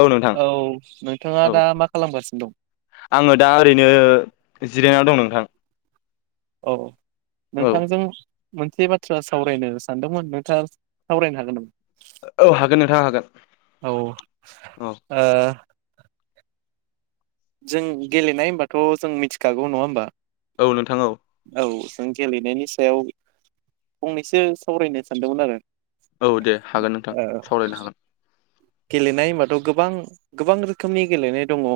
औ नोंथां नोंथाङा औ दा मा खालामगासिनो दं? आंङो दा ओरैनो जिरायनायाव दं नोंथां औ औ नोंथांजों मोनसे बाथ्रा सावरायनो सानदोंमोन नोंथांङा सावरायनो हागोन नामा? औ हागोन नोंथां हागोन औ ओ औ जों गेलेनाय होनबाथ' जों मिथिखागौ नंङा होमबा औ नोंथां औ औ जों गेलेनायनि सायाव फंनैसो सावरायनो सानदोंमोन आरो औ दे हागोन नोंथां ओ सावरायनो हागोन गेलेनाय होनबाथ' गोबां गोबां रोखोमनि गेलेनाय दंङो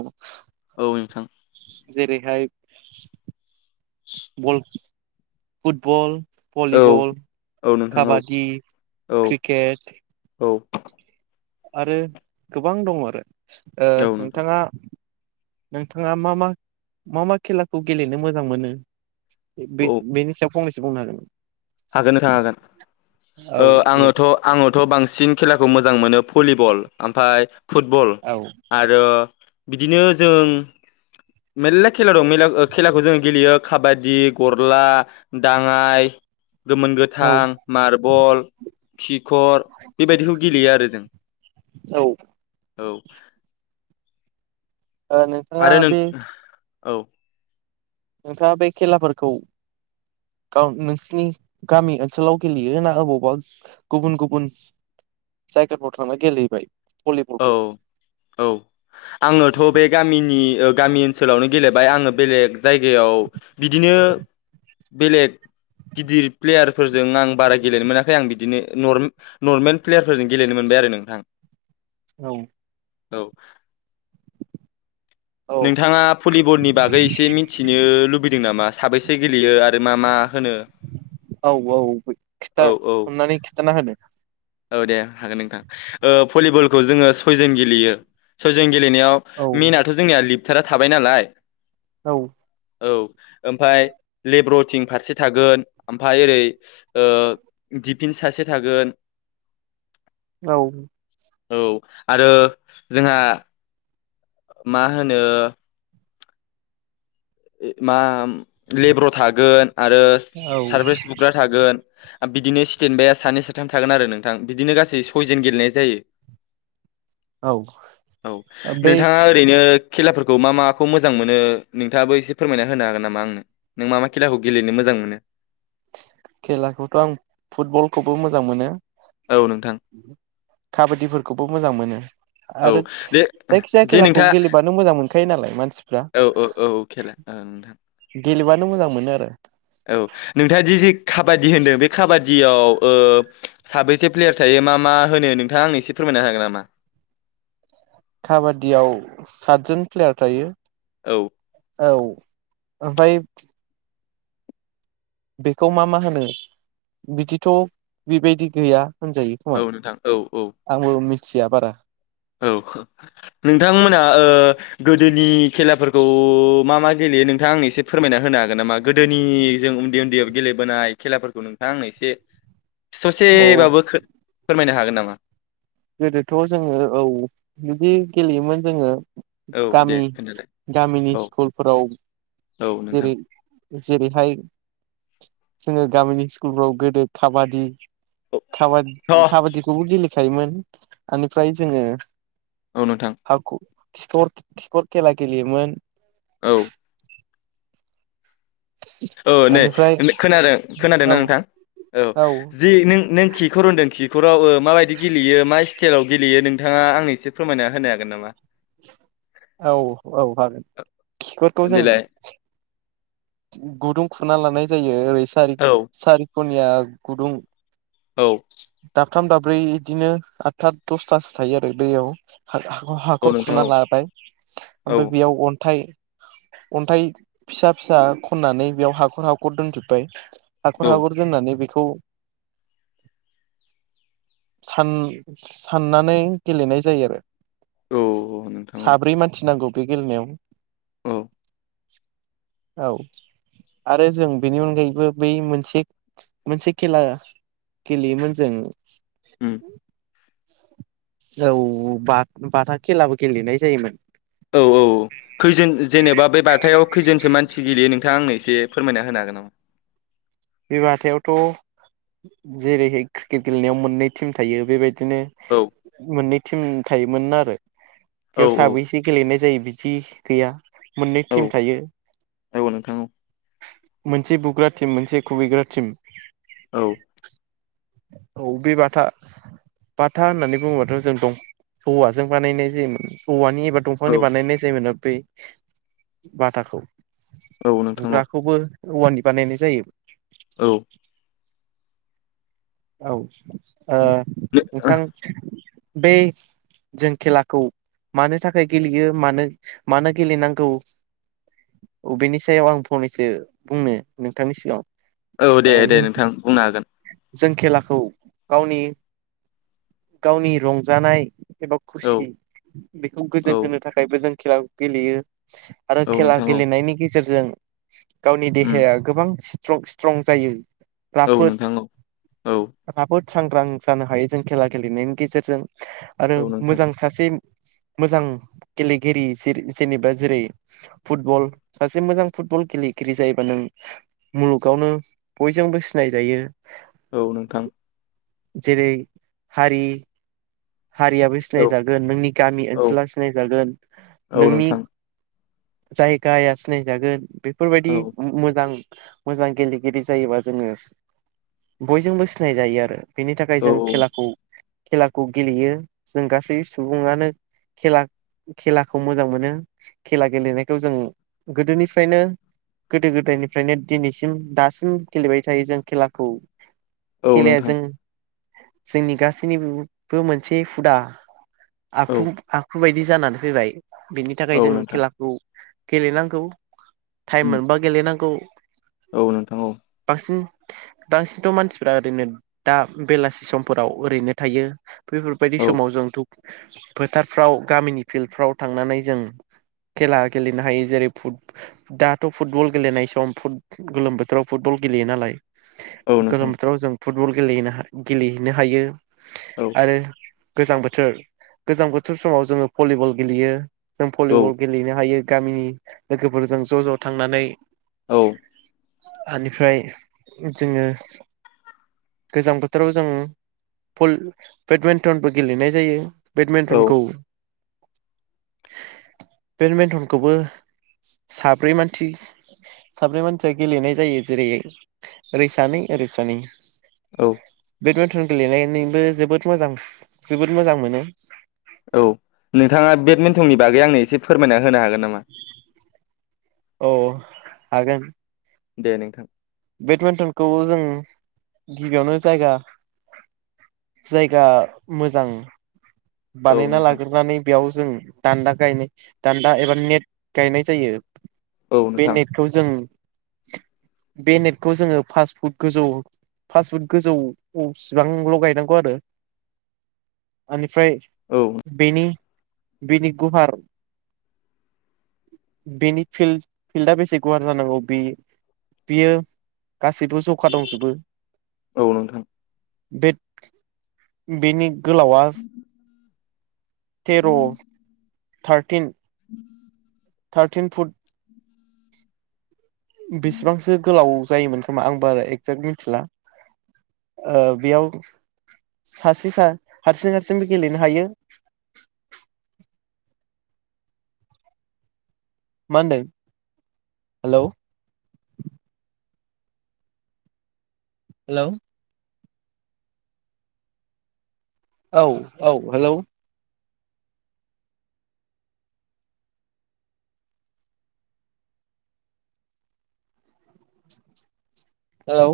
औ नोंथां जेरैहाय बल फुटबल औ भलिबल औ नोंथां औ काबादि औ क्रिकेट औ आरो गोबां दंङो आरो औ नोंथां नोंथांङा नोंथांङा मा- मा - मा - मा खेलाखौ गेलेनो मोजां मोनो बेनि सायाव फंनैसो बुंनो हागोन हागोननो थां हागोन औ दे आंङोथ' बुं आंङोथ' बांसिन खेलाखौ मोजां मोनो भलिबल ओमफफ्राय फुटबल औ आरो बिदिनो जों मेरला खेला दं मेरला खेलाखौ जों गेलेयो काबादि गरला दांङाय गोमोन औ गोथां मार्बल किक खकर बेबायदिखौ गेलेयो आरो जों औ औ नोंथांङा आरो नों बे औ नोंथांङा बे खेलाफोरखौ नोंसिनि गामि ओनसोलाव गेलेयो ना अबावबा गुबुन गुबुन साइकेल फथारा गेले बाय औ - औ आंयोथ' बे गामिनि गामि ओनसोलावनो गेलेबाय आंङो बेलेग जायगायाव बिदिनो बेलेग गिदिर प्लेयारफोरजों आं बारा गेलेनो मोनाखै आं बिदिनो नर्मेल प्लेयारफोरजों गेलेनो मोनबाय आरो नोंथां औ औ औ नोंथांङा भलिबलनि बागै एसे मिथिनो लुबैदों नामा साबैसे गेलेयो आरो मा मा मा होनो औ औ खिथा औ औ अननानै खिन्थाना होदो औ दे हागोन नोंथां ओ भलिबलखौ जोंङो सयजन गेलेयो सयज गेलेनायाव औ मेन लिबथारा थाबाय नालाय औ औ ओमफाय लेब्र'टिं फारसे थागोन ओमफाय ओरै दिफिन सासे थागोन औ औ आरो जोंहा मा होनो मा लेब्र' थागोन आरो औ सारभिस बुग्रा थागोन बिदिनो स्टेेनड बाया सानै साथाम थागोन आरो नोंथां बिदिनो गासै सयजन गेलेनाय जायो औ औ बे नोंथाङा ओरैनो खेलाफोरखौ मा माखौ मोजां मोनो नोंथाङाबो एसे फोरमायना होनो हागोन नामा आंनो नों मा मा खेलाखौ गेलेनो मोजां मोनो खेलाखौथ' आं फुटबलखौबो मोजां मोनो औ नोंथां काबादिफोरखौबो मोजां मोनो औ आरो दे जायखि जाया जे खेलाखौ नोंथाङा गेलेबानो मोजां मोनखायो नालाय मानसिफ्रा ओं नोंथां गेलेबानो मोजां मोनो आरो औ नोंथाङा दि जि काबादि होनदों बे खाबादियाव ओ साबैसे प्लेयार थायो मा मा होनो नोंथाङा आं एसे फोरमायना हागोन नामा काबादियाव सातजन प्लेयार थायो औ औ ओमफाय बेखौ मा मा होनो बिदिथ' बेबायदि गैया होनजायो खोमा औ नोंथां औ औ आंबो मिथिया बारा औ नोंथांमोना ओ गोदोनि खेलाफोरखौ मा मा गेलेयो नोंथां आं एसे फोरमायना होनो हागोन नामा गोदोनि जों उन्दै उन्दैयाव गेलेबोनाय खेलाफोरखौ नों थाङा आंनो एसे औ ससेब्लाबो फोरमायनो हागोन नामा गोदोथ' जोङो औ बिदि गेलेयोमोन जोङो औ दे गामि खोन्थालाय गामिनि औ स्कुलफोराव औ नोंथां जेरै जेरैहाय जोङो गामिनि स्कुलफ्राव गोदो खाबादि खाबाद काबादिखौबो गेलेखायोमोन बेनिफ्राय जोङो औ नोंथां हाख खिखर खिखर खेला गेलेयोमोन औ औ नै बेनिफ्राय खोनादों खोनादोंना औ नोंथां औ जि नों नों खि खिखर होनदों खिखराव ओं माबायदि गेलेयो मा स्टाइलाव गेलेयो नोंथाङा आं एसे फोरमायना होनो हागोन नामा औ औ हागोन खिखरखौ जों देलाय गुदुं खुरना लानाय जायो ओरै सारि औ सारिकनिया गुदुं औ दाबथाम दाब्रै बिदिनो आठथा दसथासो थायो आरो बैयाव हा हाख औ हाखर नोंथां खुरना औ लाबाय औ ओमफ्राय बेयाव अन्थाइ अन्थाइ फिसा फिसा खननानै बेयाव हाखर हाखर दोनजोब्बाय औ हाखर हाखर दोननानै बेखौ सान साननानै गेलेनाय जायो आरो औ नोंथां औ साब्रै मानसि नांगौ बे गेलेनायाव औ औ आरो जों बेनि अनगायैबो बै मोनसे मोनसे खेला गेलेयोमोन जों उम औ बा बाथा खेलाबो गेलेनाय जायोमोन औ औ खैजोन जेनेबा बे बाथायाव खैजोनसो मानसि गेलेयो नों नोंथां आंनो एसे फोरमायना होनो हागोन नामा बे बाथायावथ' जेरैहाय क्रिकेट गेलेनायाव मोननै टिम थायो बेबायदि औ बिदिनो मोननै टिम थायोमोन आरो औ बेयाव औ साबै एसे गेलेनाय जायो बिदि गैया मोननै औ टिम थायो औ नोंथां मोनसे बुग्रा टिम मोनसे खुबैग्रा टिम औ औ बे बाथा बाथा होननानै बुङोबाथ' जों दं औवाजों बानायनाय जायोमोन औवानि एबा औ दंफांनि बानायनाय जायमोन बे बाथाखौ औ नोंथां औ बुग्राखौबो औवानि बानायनाय जायो औ औ ओ उम नोंथां बै जों खेलाखौ मानो थाखाय गेलेयो मानो मानो गेलेनांगौ अ बेनि सायाव आं फनैसो बुंनो नोंथांनि सिगाङाव औ दे दे जों नोंथां बुंनो हागोन जों खेलाखौ गावनि गावनि रंजानाय एबा औ खुसि बेखौ औ गोजोन होनो थाखायबो जों खेला गेलेयो आरो औ खेला नोंथां औ गेलेनायनि गेजेरजों गावनि उम देहाया गोबां स्ट्रं जायो औ नोंथां औ बोहुद सांग्रां जानो हायो जों खेला गेलेनायनि गेजेरजों आरो औ नोंथां मोजां सासे मोजां गेलेगिरि जे जेनेबा जेरै फुटबल सासे मोजां फुटबल गेले गिरि जायोबा नों मुलुगावनो बयजोंबो सिनायजायो औ नोंथां जेरै हारि हारियाबो औ सिनायजागोन नोंनि गामि औ ओनसोलााव सिनायजागोन औ नोंनि नोंथां जायगाया सिनायजागोन औ बेफोरबायदि मोजां मोजां गेलेगिरि जायोबा जोङो बयजोंबो सिनायजायो आरो बेनि थाखाय औ जों खेलाखौ खेलाखौ गेलेयो जों गासै सुबुङानो खेला खेलाखौ मोजां मोनो खेला गेलेनायखौ जों गोदोनिफ्रायनो गोदो गोदायनिफ्रायनो दिनैसिम दासिम गेलेबाय थायो जों खेलाखौ औ खेलाया जों नोंथां जोंनि गासैनिबो मोनसे हुदा आखु औ आखु बायदि जानानै फैबाय बिनि थाखाय औ जों नोंथां खेलाखौ गेलेनांगौ टाइम उम मोनबा गेलेनांगौ औ नोंथां औ बांसिन बांसिनथ' मानसिफ्रा ओरैनो दा बेलासि समफोराव ओरैनो थायो बेफोरबायदि समाव जों थ' फोथारफ्राव गामिनि फिल्डफ्राव थांनानै जों खेला गेलेनो हायो जेरै फुट दाथ' फुटबल गेलेनाय सम गोलोम बोथोराव फुटबल गेलेयो नालाय औ औ नोंथां गोलोम बोथोराव जों फुटबल गेलेनो गेलेहैनो हायो औ आरो गोजां बोथोर गोजां बोथोर समाव जोङो भलिबल गेलेयो जों औ भलिबल गेलेनो हायो गामिनि लोगोफोरजों ज' ज' थांनानै औ बेनिफ्राय जोङो गोजां बोथोराव जों फुल बेडमिन्टनबो गेलेनाय जायो औ बेडमिन्टनखौ बेडमिन्टनखौबो साब्रै मानसि साब्रै मानसिया गेलेनाय जायो जेरै ओैरै सानै ओरै सानै औ बेडमिन्ट टन गेलेनायनिबो जोबोद मोजां जोबोद मोजां मोनो औ नोंथाङा बेडमिन्टननि बागै आंनो एसे फोरमायना होनो हागोन नामा औ हागोन दे नोंथां बेडमिन्टनखौ जों गिबियावनो जायगा जायगा मोजां औ बानायना नोंथां लाग्रोनानै बेयाव जों दान्दा गायनाय दान्दा एबा नेट गायनाय जायो औ बे नोंथां नेटखौ जों बे नेटखौ जोङो फास फुट गोजौ फास्ट फुड गोजौसिबांल' गायनांगौ आरो ओनिफ्राय औ बेनि बिनि गुवार बेनि फिल्ड फिल्डआ बेसे गुवार जानांगौ बे बियो गासैबो जखा दंजोबो औ नोंथां बे बेनि गोलावा तेर' थारटिन थारटिन फुट बेसेबांसो गोलाव जायोमोन खोमा आं बारा एक्जेक्ट मिथिला ओ बेयाव सासे सा हारसिं हारसिंबो गेलेनो हायो मा होनदों हेलौ हेलौ औ औ हेलौ हेलौ